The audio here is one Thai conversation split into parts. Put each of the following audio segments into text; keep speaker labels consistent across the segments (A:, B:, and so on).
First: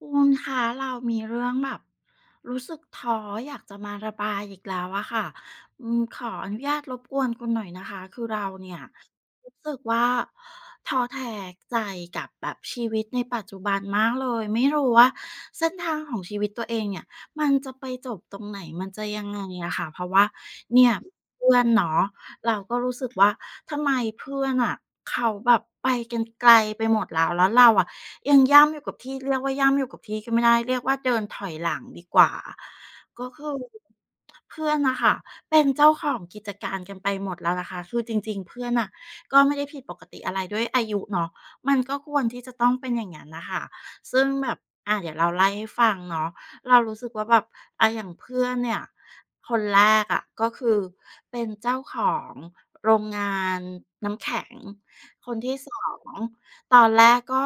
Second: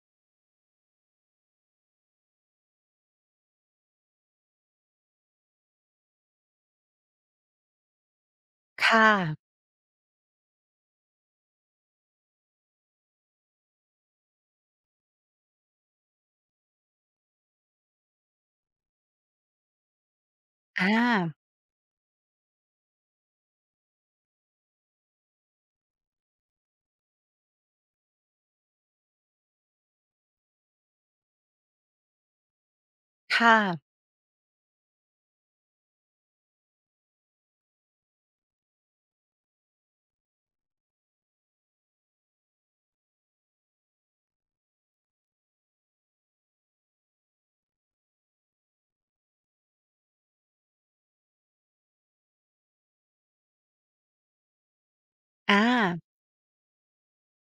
A: คุณคะเรามีเรื่องแบบรู้สึกท้ออยากจะมาระบายอีกแล้วอะค่ะขออนุญาตรบกวนคุณหน่อยนะคะคือเราเนี่ย
B: ค่ะ
A: รู้สึกว่าท้อแท้ใจกับแบบชีวิตในปัจจุบันมากเลยไม่รู้ว่าเส้นทางของชีวิตตัวเองเนี่ยมันจะไปจบตรงไหนมันจะยังไงอะค่ะเพราะว่า
B: อ
A: เนี่ย
B: า
A: เพื่อนเนาะ เราก็รู้สึกว่าทำไมเพื่อนอ่ะเขาแบบไปกันไกลไปหมดแล้วแล้วเราอ่ะยังย่ำอยู่กับที่เรียกว่าย่ำอยู่กับที่ก็ไม่ได้เรียกว่าเดินถอยหลังดีกว่าก็คือ
B: ค่ะ
A: เพื่อนนะคะเป็นเจ้าของกิจการกันไปหมดแล้วนะคะคือจริงๆเพื่อนอ่ะก็ไม่ได้ผิดปกติอะไรด้วยอายุเนาะมันก็ควรที่จะต้องเป็นอย่างนั้นนะคะซึ่งแบบอ่ะเดี๋ยวเราไล่ให้ฟังเนาะ เรารู้สึกว่าแบบอะอย่างเพื่อนเนี่ย คนแรกอะก็คือเป็นเจ้าของโรงงานน้ำแข็ง คนที่สอ
B: อา
A: ง ตอนแรกก็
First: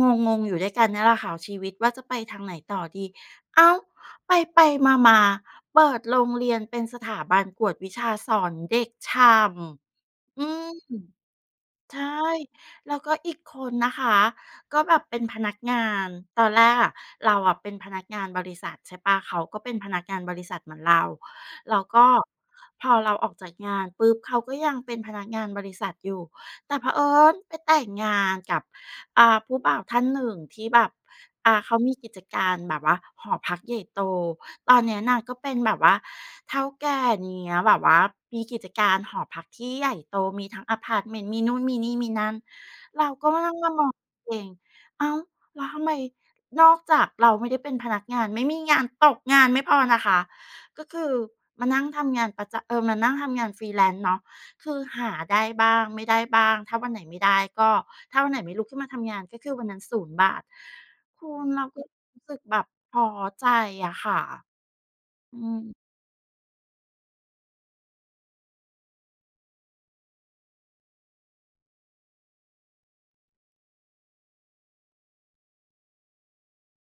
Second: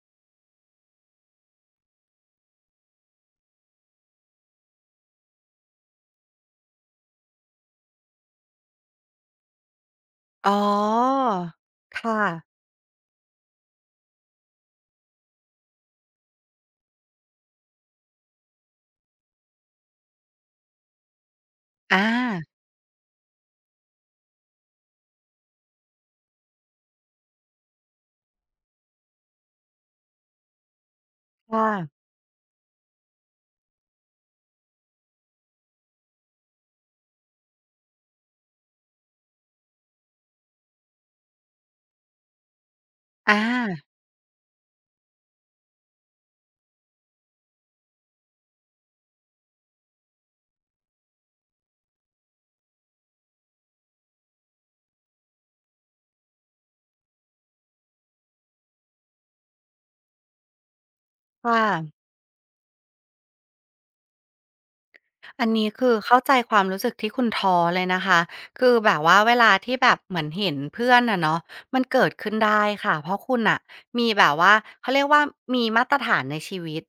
A: งงงๆอยู่ด้วยกันเนี่ยแหละค่ะชีวิตว่าจะไปทางไหนต่อดี เอ้าไปไปมามาๆเปิดโรงเรียนเป็นสถาบันกวดวิชาสอนเด็กช่ำ
B: อ๋อ
A: ม ใช่
B: ค่ะ
A: แล้วก็อีกคนนะคะก็แบบเป็นพนักงานตอนแรกอะเราอะเป็นพนักงานบริษัท ใช่เปล่าเขาก็เป็นพนักงานบริษัทเหมือนเราแล้ว
B: อา
A: ก็พอเราออกจากงานปุ๊บเขาก็ยังเป็นพนักงานบริษัทอยู่แต่เผอิญไปแต่งงานกับผู้บ่าวท่านหนึ่งที่แบบ
B: ค่ะ
A: เขามีกิจการแบบว่าหอพักใหญ่โตตอนเนี้ยนางก็เป็นแบบว่าเฒ่าแก่เนี้ยแบบว่ามีกิจการหอพักที่ใหญ่โตมีทั้งอาพาร์ตเมนต์มีนู่นมีนี่มีนั่นเราก็
B: อา
A: มานั่งมามองตัวเองอ้าวแล้วทำไมนอกจากเราไม่ได้เป็นพนักงานไม่มีงานตกงานไม่พอนะคะก็คือมานั่งทำงานประจำเออมานั่งทำงานฟร e แล a ซ์เนาะคือหาได้บ้างไม่ได้บ้างถ้าวันไหนไม่ได้ก็ถ้าวันไหนไม่ลุกขึ้นมาทำงานก็คือวันนั้นศูนย์บาท คุณเรา
B: ค่ะ
A: ก็รู้สึกแบบท้อใจอะค่ะ
B: อั
A: อื
B: น
A: ม
B: นี้คือเข้าใจความรู้สึกที่คุณท้อเลยนะคะ คือแบบว่าเวลาที่แบบเหมือนเห็นเพื่อนอะเนาะมันเกิดขึ้นได้ค่ะเพราะคุณอะมีแบบว่าเขาเรียกว่ามีมาตรฐานในชีวิต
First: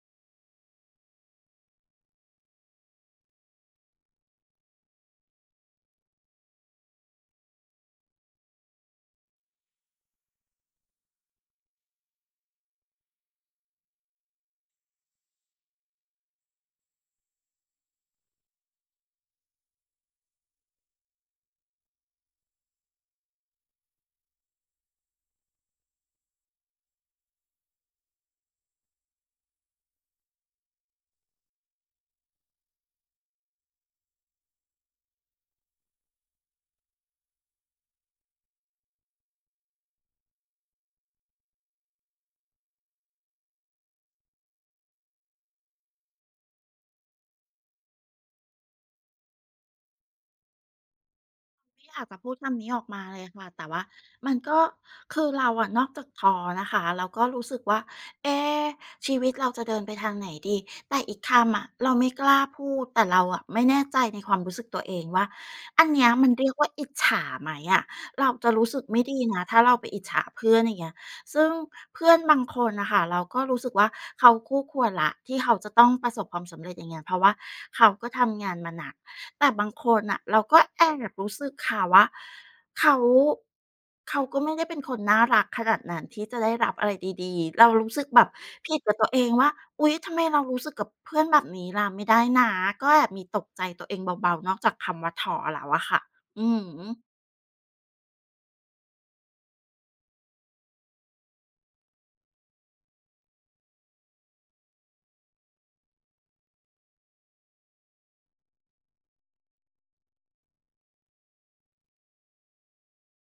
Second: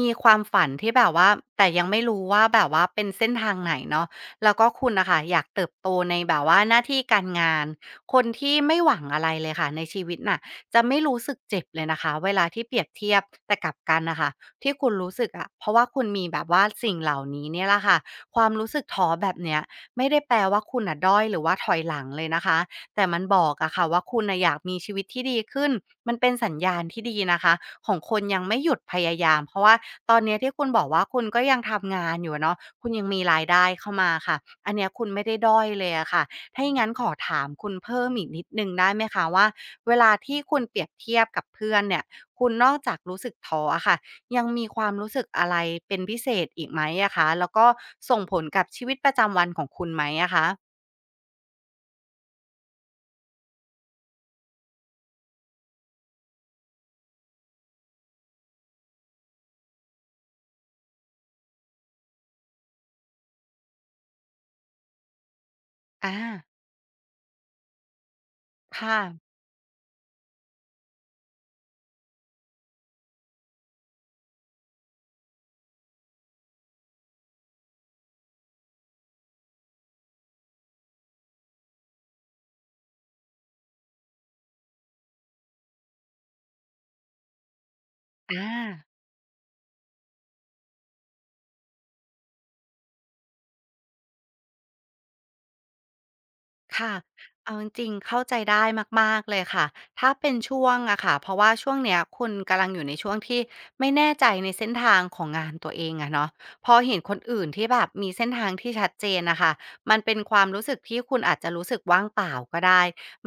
B: มีความฝันที่แบบว่าแต่ยังไม่รู้ว่าแบบว่าเป็นเส้นทางไหนเนาะแล้วก็คุณน่ะค่ะอยากเติบโตในแบบว่าหน้าที่การงานคนที่ไม่หวังอะไรเลยค่ะในชีวิตน่ะจะไม่รู้สึกเจ็บเลยนะคะเวลาที่เปรียบเทียบแต่กลับกันน่ะค่ะ ที่คุณรู้สึกอะเพราะว่าคุณมีแบบว่าสิ่งเหล่านี้เนี่ยแหละค่ะความรู้สึกท้อแบบเนี้ยไม่ได้แปลว่าคุณน่ะด้อยหรือว่าถอยหลังเลยนะคะแต่มันบอกอะค่ะว่าคุณน่ะอยากมีชีวิตที่ดีขึ้นมันเป็นสัญญาณที่ดีนะคะของคนยังไม่หยุดพยายามเพราะว่าตอนเนี้ยที่คุณบอกว่าคุณก็ยังทำงานอยู่อะเนาะคุณยังมีรายได้เข้ามาค่ะอันเนี้ยคุณไม่ได้ด้อยเลยอะค่ะถ้าอย่างงั้นขอถามคุณเพิ่มอีกนิดหนึ่งได้ไหมคะว่าเวลาที่คุณเปรียบเทียบกับเพื่อนเนี่ยคุณนอกจากรู้สึกท้ออะค่ะ ยังมีความรู้สึกอะไรเป็นพิเศษอีกไหมอะคะ แล้วก็ส่งผลกับชีวิตประจำวันของคุณไหมอะคะ
A: ไม่อยากจะพูดคำนี้ออกมาเลยค่ะแต่ว่ามันก็คือเราอะนอกจากท้อนะคะเราก็รู้สึกว่าเอ๊ะชีวิตเราจะเดินไปทางไหนดีแต่อีกคำอะเราไม่กล้าพูดแต่เราอะไม่แน่ใจในความรู้สึกตัวเองว่าอันเนี้ย
B: อา
A: มันเรียกว่าอิจฉาไหมอะเราจะรู้สึก
B: ค่ะ
A: ไม่ดีนะถ้าเราไปอิจฉาเพื่อนอย่างเงี้ยซึ่งเพื่อนบางคนน่ะค่ะเราก็รู้สึกว่าเขาคู่ควรแล้วที่เขาจะต้องประสบความสำเร็จอย่างเงี้ยเพราะว่าเขาก็ทำงานมาหนัก แต่บางคนน่ะเราก็แอบรู้สึกค่ะว่าเขาเขาก็ไม่ได้เป็นคนน่ารักขนาดนั้นที่จะได้รับอะไรดีๆเรารู้สึกแบบ
B: อา
A: ผิดกับตัวเองว่าอุ๊ยทำไมเรารู้สึกกับเพื่อนแบบนี้ล่ะไม่ได้นะก็แอบมีตกใจตัวเองเบาๆนอกจากคำว่าท้อแล้วอะค่ะอือฮึ
B: ค่ะ เอาจริงๆเข้าใจได้มากๆเลยค่ะ ถ้าเป็นช่วงอะค่ะเพราะว่าช่วงเนี้ยคุณกำลังอยู่ในช่วงที่ไม่แน่ใจในเส้นทางของงานตัวเองอะเนาะพอเห็นคนอื่นที่แบบมีเส้นทางที่ชัดเจนนะคะมันเป็นความรู้สึกที่คุณอาจจะรู้สึกว่างเปล่าก็ได้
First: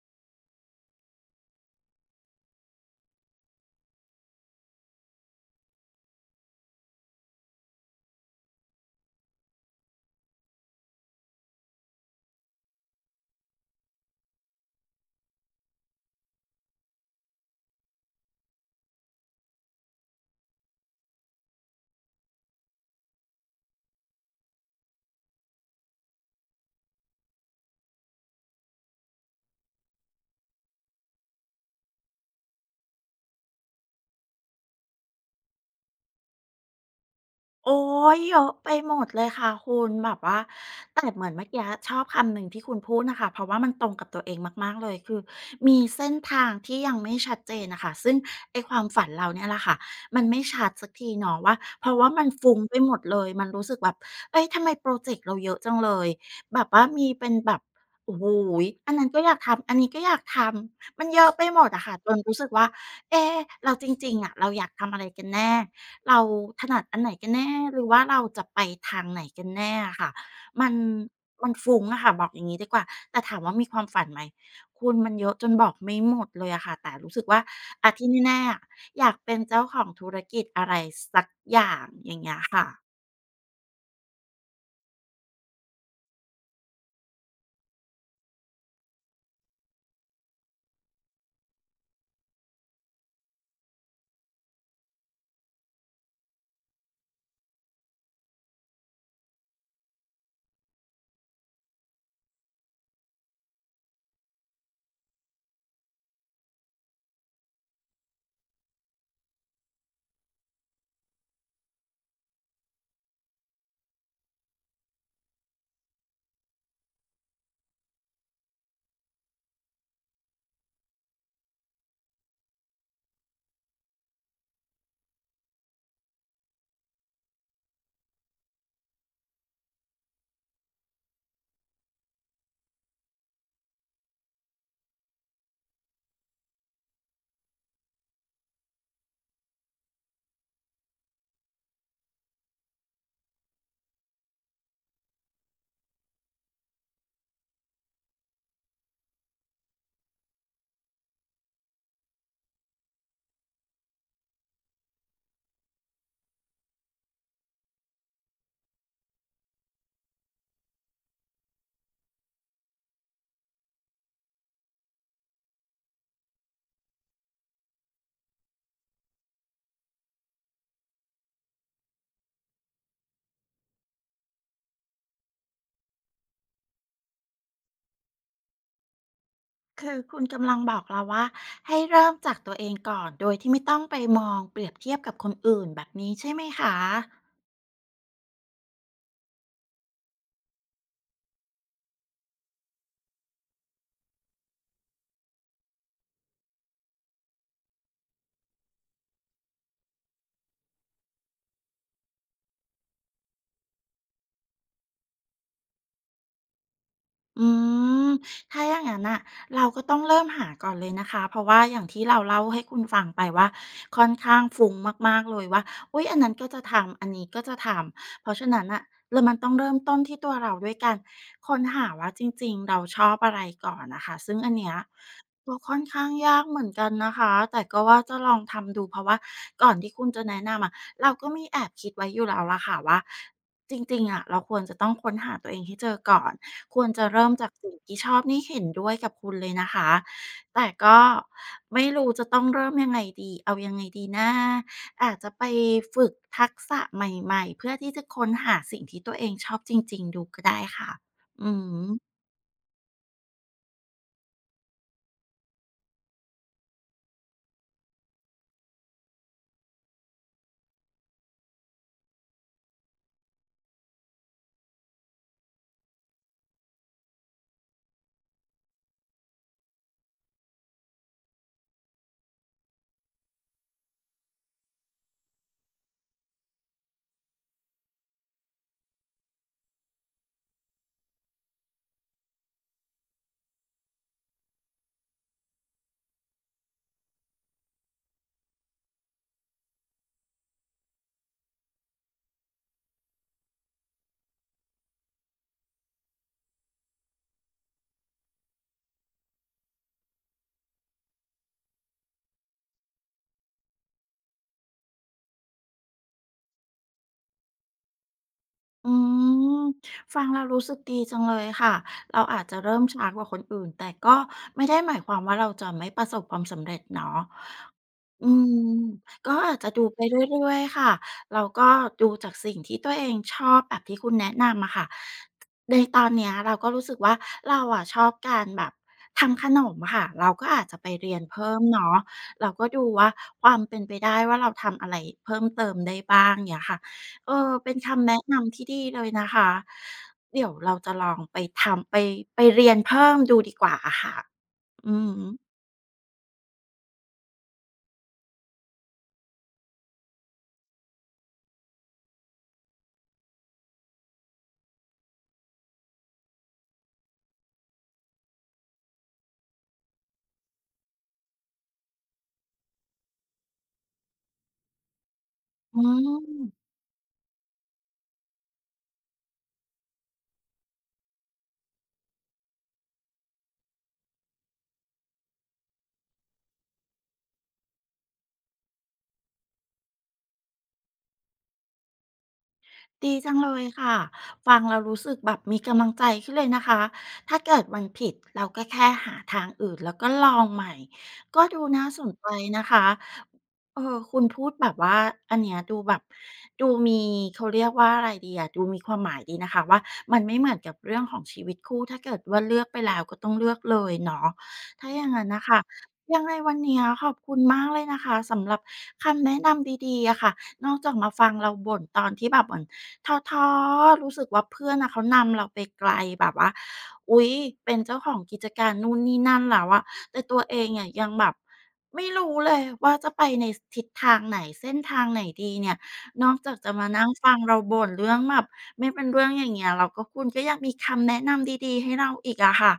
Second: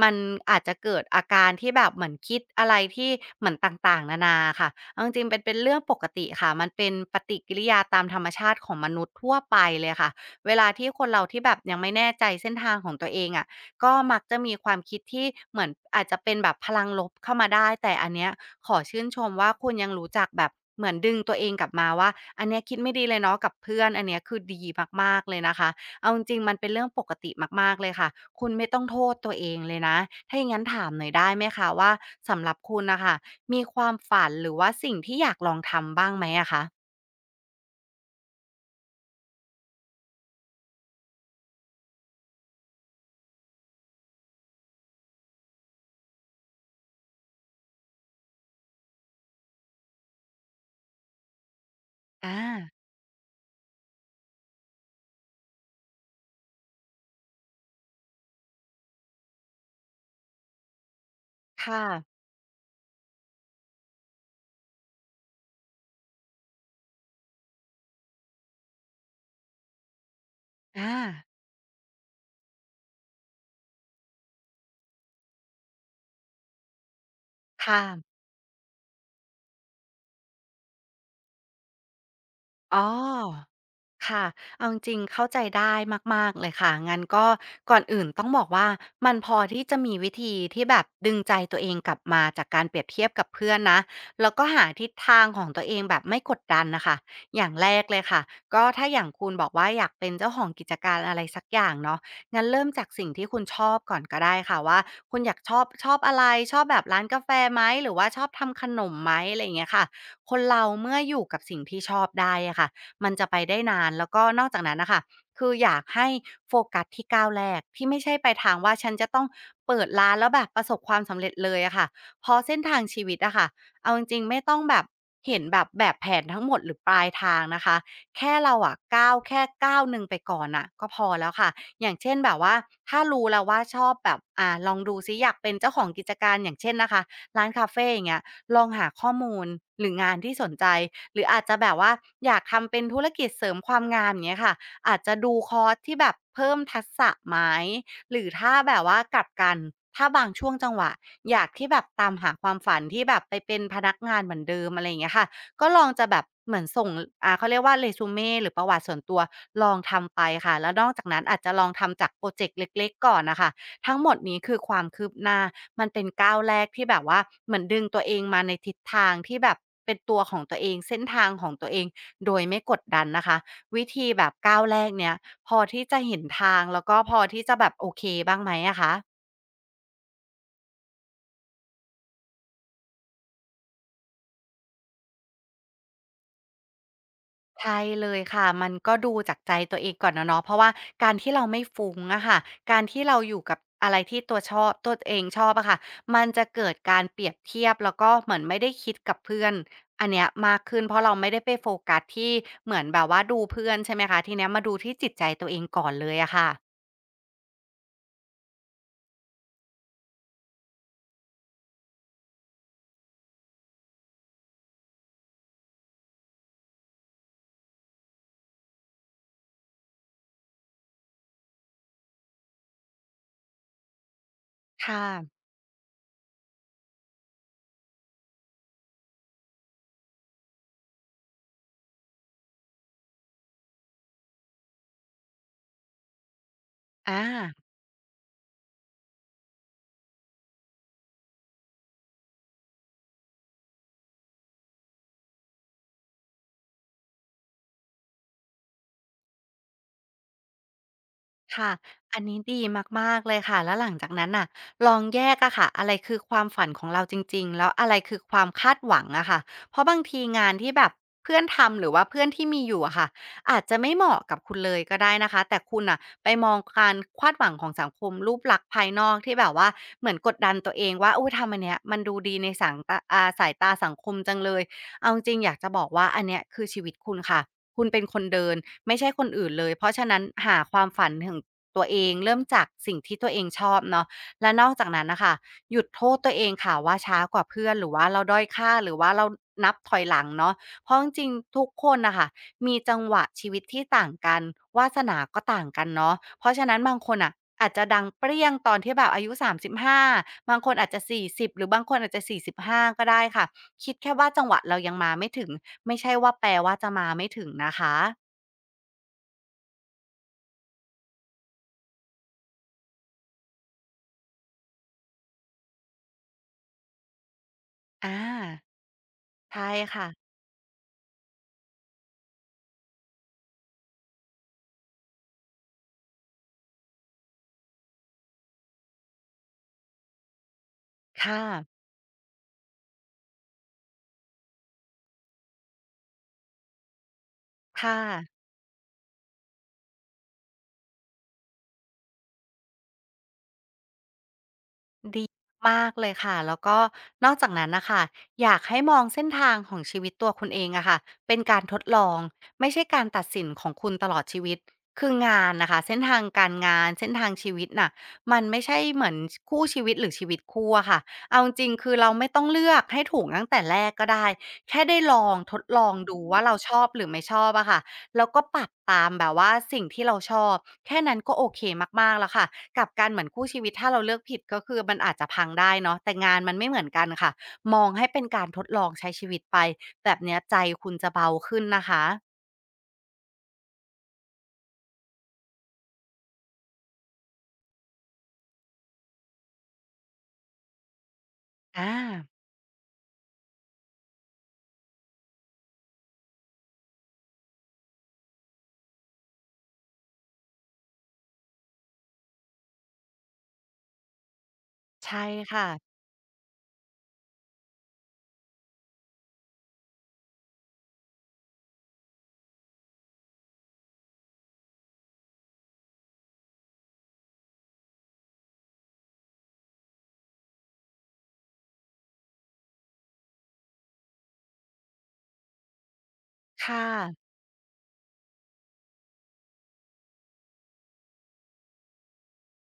B: มันอาจจะเกิดอาการที่แบบเหมือนคิดอะไรที่เหมือนต่างๆนานาค่ะเอาจริงๆเป็นเรื่องปกติค่ะมันเป็นปฏิกิริยาตามธรรมชาติของมนุษย์ทั่วไปเลยค่ะ เวลาที่คนเราที่แบบยังไม่แน่ใจเส้นทางของตัวเองอะก็มักจะมีความคิดที่เหมือนอาจจะเป็นแบบพลังลบเข้ามาได้แต่อันเนี้ยขอชื่นชมว่าคุณยังรู้จักแบบเหมือนดึงตัวเองกลับมาว่าอันเนี้ยคิดไม่ดีเลยเนาะกับเพื่อนอันเนี้ยคือดีมากๆเลยนะคะเอาจริงๆมันเป็นเรื่องปกติมากๆเลยค่ะคุณไม่ต้องโทษตัวเองเลยนะถ้าอย่างงั้นถามหน่อยได้ไหมคะว่าสำหรับคุณน่ะค่ะมีความฝันหรือว่าสิ่งที่อยากลองทำบ้างไหมอะคะ
A: โอ้ยเยอะไปหมดเลยค่ะคุณแบบว่าแต่เหมือนเมื่อกี้ชอบคำหนึ่งที่คุณพูดนะคะเพราะว่ามันตรงกับตัวเองมากๆเลยคือมีเส้นทางที่ยังไม่ชัดเจนน่ะค่ะซึ่งไอ้ความฝันเราเนี่ยแหละค่ะมันไม่ชัดสักทีเนาะว่าเพราะว่ามัน
B: อา
A: ฟุ้งไปหมดเลยมันรู้สึกแบบเฮ้ยทำไมพรอเจกต์เราเยอะจังเลยแบบว่ามีเป็นแบบโอ้โฮอันนั้นก็อยากทำอันนี้ก็อยากทำมันเยอะไปหมด
B: ค่ะ
A: อะค่ะจนรู้สึกว่าเอ๊แล้วจริงๆอะเราอยากทำอะไรกันแน่ เราถนัดอันไหนกันแน่หรือว่าเราจะไปทางไหนกันแน่อะค่ะมัน
B: อา
A: มันฟุ้งอะค่ะบอกอย่างงี้ดีกว่าแต่ถามว่ามีความฝันไหมคุณมันเยอะจนบอกไม่หมดเลยอะค่ะแต่รู้สึกว่า
B: ค่ะ
A: อะที่แน่ๆอะอยากเป็นเจ้าของธุรกิจอะไรสักอย่างอย่างเงี้ย
B: อ๋
A: ค่ะ
B: อค่ะเอาจริงๆเข้าใจได้มากๆเลยค่ะงั้นก็ก่อนอื่นต้องบอกว่ามันพอที่จะมีวิธีที่แบบดึงใจตัวเองกลับมาจากการเปรียบเทียบกับเพื่อนนะแล้วก็หาทิศทางของตัวเองแบบไม่กดดันนะคะอย่างแรกเลยค่ะก็ถ้าอย่างคุณบอกว่าอยากเป็นเจ้าของกิจการอะไรสักอย่างเนาะงั้นเริ่มจากสิ่งที่คุณชอบก่อนก็ได้ค่ะว่าคุณอยากชอบอะไรชอบแบบร้านกาแฟไหมหรือว่าชอบทำขนมไหมอะไรอย่างเงี้ยค่ะคนเราเมื่ออยู่กับสิ่งที่ชอบได้อะค่ะ มันจะไปได้นานแล้วก็นอกจากนั้นนะคะคืออยากให้โฟกัสที่ก้าวแรกที่ไม่ใช่ไปทางว่าฉันจะต้องเปิดร้านแล้วแบบประสบความสำเร็จเลยอะค่ะเพราะเส้นทางชีวิตอะค่ะเอาจริงๆไม่ต้องแบบเห็นแบบแผนทั้งหมดหรือปลายทางนะคะแค่เราอะก้าวแค่ก้าวหนึ่งไปก่อนน่ะก็พอแล้วค่ะอย่างเช่นแบบว่าถ้ารู้แล้วว่าชอบแบบลองดูซิอยากเป็นเจ้าของกิจการอย่างเช่นนะคะ ร้านคาเฟอย่างเงี้ยลองหาข้อมูลหรืองานที่สนใจหรืออาจจะแบบว่าอยากทำเป็นธุรกิจเสริมความงามอย่างเงี้ยค่ะอาจจะดูคอร์สที่แบบเพิ่มทักษะไหมหรือถ้าแบบว่ากลับกันถ้าบางช่วงจังหวะอยากที่แบบตามหาความฝันที่แบบไปเป็นพนักงานเหมือนเดิมอะไรอย่างเงี้ยค่ะก็ลองจะแบบเหมือนส่งเขาเรียกว่าเรซูเมหรือประวัติส่วนตัวลองทำไปค่ะแล้วนอกจากนั้นอาจจะลองทำจากพรอเจกต์เล็กๆก่อนน่ะค่ะ ทั้งหมดนี้คือความคืบหน้า มันเป็นก้าวแรกที่แบบว่าเหมือนดึงตัวเองมาในทิศทางที่แบบเป็นตัวของตัวเองเส้นทางของตัวเองโดยไม่กดดันนะคะวิธีแบบก้าวแรกเนี้ยพอที่จะเห็นทางแล้วก็พอที่จะแบบโอเคบ้างไหมอะคะ
A: คือคุณกำลังบอกเราว่าให้เริ่มจากตัวเองก่อนโดยที่ไม่ต้องไปมองเปรียบเทียบกับคนอื่นแบบนี้ใช่ไหมคะ
B: ใช่เลยค่ะ มันก็ดูจากใจตัวเองก่อนอะเนาะเพราะว่าการที่เราไม่ฟุ้งอะค่ะการที่เราอยู่กับอะไรที่ตัวชอบตัวเองชอบอะค่ะมันจะเกิดการเปรียบเทียบแล้วก็เหมือนไม่ได้คิดกับเพื่อนอันเนี้ยมากขึ้นเพราะเราไม่ได้ไปโฟกัสที่เหมือนแบบว่าดูเพื่อนใช่ไหมคะทีเนี้ยมาดูที่จิตใจตัวเองก่อนเลยอะค่ะ
A: อืมถ้าอย่างนั้นอ่ะเราก็ต้องเริ่มหาก่อนเลยนะคะเพราะว่าอย่างที่เราเล่าให้คุณฟังไปว่าค่อนข้างฟุ้งมากๆเลยว่าอุ๊ยอันนั้นก็จะทำอันนี้ก็จะทำเพราะฉะนั้นอ่ะแล้วมันต้องเริ่มต้นที่ตัวเราด้วยกันค้นหาว่าจริงๆเราชอบอะไรก่อนนะคะซึ่งอันเนี้ย
B: ค่ะ
A: ก็ค่อนข้างยากเหมือนกันนะคะแต่ก็ว่าจะลองทำดูเพราะว่าก่อนที่คุณจะแนะนำอะเราก็มีแอบคิดไว้อยู่แล้วล่ะค่ะว่า จริงๆอะเราควรจะต้องค้นหาตัวเองให้เจอก่อนควรจะเริ่มจาก
B: อา
A: สิ่งที่ชอบนี่เห็นด้วยกับคุณเลยนะคะแต่ก็ไม่รู้จะต้องเริ่มยังไงดีเอายังไงดีนะอาจจะไปฝึกทักษะใหม่ๆเพื่อที่จะค้นหาสิ่งที่ตัวเองชอบจริงๆดูก็ได้ค่ะอือ
B: ค่ะ
A: ฮึ
B: อันนี้ดีมากๆเลยค่ะแล้วหลังจากนั้นน่ะลองแยกอะค่ะ อะไรคือความฝันของเราจริงๆ แล้วอะไรคือความคาดหวังอะค่ะ เพราะบางทีงานที่แบบเพื่อนทำหรือว่าเพื่อนที่มีอยู่อะค่ะ อาจจะไม่เหมาะกับคุณเลยก็ได้นะคะแต่คุณน่ะไปมองการคาดหวังของสังคมรูปลักษณ์ภายนอกที่แบบว่าเหมือนกดดันตัวเองว่าอุ๊ยทำอันเนี้ยมันดูดีในสังตะสายตาสังคมจังเลยเอาจริงๆอยากจะบอกว่าอันเนี้ยคือชีวิตคุณค่ะ คุณเป็นคนเดินไม่ใช่คนอื่นเลยเพราะฉะนั้นหาความฝันถึงตัวเองเริ่มจากสิ่งที่ตัวเองชอบเนาะและนอกจากนั้นน่ะค่ะหยุดโทษตัวเองค่ะว่าช้ากว่าเพื่อนหรือว่าเราด้อยค่าหรือว่าเรานับถอยหลังเนาะเพราะจริงๆทุกคนน่ะค่ะมีจังหวะชีวิตที่ต่างกันวาสนาก็ต่างกันเนาะเพราะฉะนั้นบางคนน่ะอาจจะดังเปรี้ยงตอนที่แบบอายุ35ห้าบางคนอาจจะสี่สิบหรือบางคนอาจจะสี่สิบห้าก็ได้ค่ะ คิดแค่ว่าจังหวะเรายังมาไม่ถึงไม่ใช่ว่าแปลว่าจะมาไม่ถึงนะคะ
A: อืมฟังแล้วรู้สึกดีจังเลยค่ะเราอาจจะเริ่มช้ากว่าคนอื่นแต่ก็ไม่ได้หมายความว่าเราจะไม่ประสบความสำเร็จเนาะ
B: อ
A: อื
B: า
A: มก็อาจ
B: ใช่
A: จะดูไป
B: ค่ะ
A: เรื่อยๆค่ะแล้วก็ดูจากสิ่งที่ตัวเองชอบแบบที่คุณแนะนำอะค่ะในตอนเนี้ยเราก็รู้สึกว่าเราอะชอบการแบบทำขนมค่ะเราก็อาจจะไปเรียน
B: ค่ะ
A: เพิ่มเนาะเราก็ดูว่าความเป็นไปได้ว่าเราทำอะไรเพิ่มเติมได้บ้างเงี้ยค่ะเออเป็น
B: ค่ะ
A: คำแนะนำที่ดีเลยนะคะเดี๋ยวเราจะลองไปไปเรียนเพิ่มดูดีกว่าอะค่ะอือ
B: ดี
A: ฮึ
B: มากเลยค่ะแล้วก็นอกจากนั้นนะคะอยากให้มองเส้นทางของชีวิตตัวคุณเองอะค่ะเป็นการทดลองไม่ใช่การตัดสินของคุณตลอดชีวิตคืองานนะคะเส้นทางการงานเส้นทางชีวิตน่ะมันไม่ใช่เหมือนคู่ชีวิตหรือชีวิตคู่อะค่ะเอาจริงๆคือเราไม่ต้องเลือกให้ถูกตั้งแต่แรกก็ได้แค่ได้ลองทด
A: อื
B: ลองดูว่าเรา
A: ม
B: ชอบหรือไม่ชอบอะค่ะแล้วก็ปรับตามแบบว่าสิ่งที่เราชอบแค่นั้นก็โอเคมากๆแล้วค่ะ กลับกันเหมือนคู่ชีวิตถ้าเราเลือกผิดก็คือมันอาจจะพังได้เนาะแต่งานมันไม่เหมือนกันค่ะมองให้เป็นการทดลองใช้ชีวิตไปแบบเนี้ยใจคุณจะเบาขึ้นนะคะ
A: ดีจังเลยค่ะฟังแล้วรู้สึกแบบมีกำลังใจขึ้นเลยนะคะถ้าเกิดมันผิดเราก็แค่หาทางอื่นแล้วก็ลองใหม่ก็ดูน่า
B: อา
A: สนใจนะคะเออคุณพูดแบบว่าอันเนี้ยดูแบบดูมีเขาเรียกว่าอะไรดีอะดูมีความหมายดีนะคะว่ามันไม่เหมือนกับเรื่องของชีวิตคู่ถ้าเกิดว่าเลือกไปแล้วก็ต้องเลือกเลยเนาะถ้าอย่าง
B: ใช่
A: นั้นนะคะ
B: ค่ะ
A: ยังไงวันเนี้ยขอบคุณมากเลยนะคะสำหรับคำแนะนำดีๆอะค่ะ นอกจากมาฟังเราบ่นตอนที่แบบเหมือนท้อๆรู้สึกว่าเพื่อนนะเขานำเราไปไกลแบบว่าอุ๊ยเป็นเจ้าของกิจการนู่นนี่นั่นแล้วอะแต่ตัวเองเนี่ยยังแบบไม่รู้เลยว่าจะไปในทิศทางไหนเส้นทางไหนดีเนี่ยนอกจากจะ
B: ค่ะ
A: มานั่งฟังเราบ่นเรื่องแบบไม่เป็นเรื่องอย่างเงี้ยเราก็คุณก็ยังมีคำแนะนำดีๆให้เราอีกอะค่ะ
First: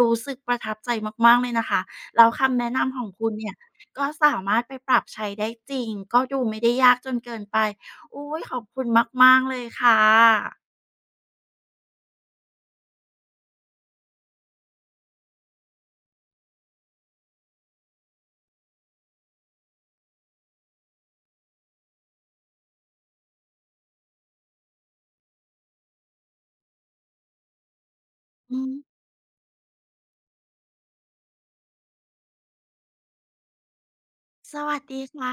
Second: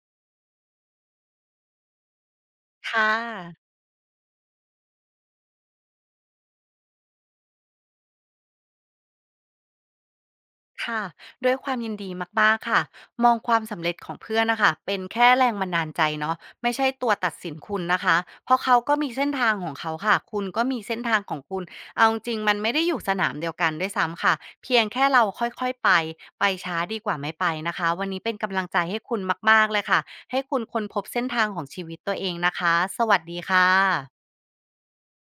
A: รู้สึกประทับใจมากๆเลยนะคะแล้วคำแนะนำของ
B: ค่ะ
A: คุณเนี่ย ก็สามารถไปปรับใช้ได้จริงก็ดูไม่ได้ยากจนเกินไปอุ๊ยขอบคุณมากๆเลยค่ะ
B: ค่ะด้วยความยินดีมากๆค่ะมองความสำเร็จของเพื่อนนะคะเป็นแค่แรงบันดาลใจเนาะไม่ใช่ตัวตัดสินคุณนะคะเพราะเขาก็มีเส้นทางของเขาค่ะคุณก็มีเส้นทางของคุณเอาจริงๆมันไม่ได้อยู่สนามเดียวกันด้วยซ้ำค่ะเพียงแค่เราค่อยๆไปไปช้าดีกว่าไม่ไปนะคะวันนี้เป็นกำ
A: อื
B: ลัง
A: ม
B: ใจให้คุณมากๆเลยค่ะให้คุณค้นพบเส้นทางของชีวิตตัวเองนะคะสวัสดีค่ะ
A: สวัสดีค่ะ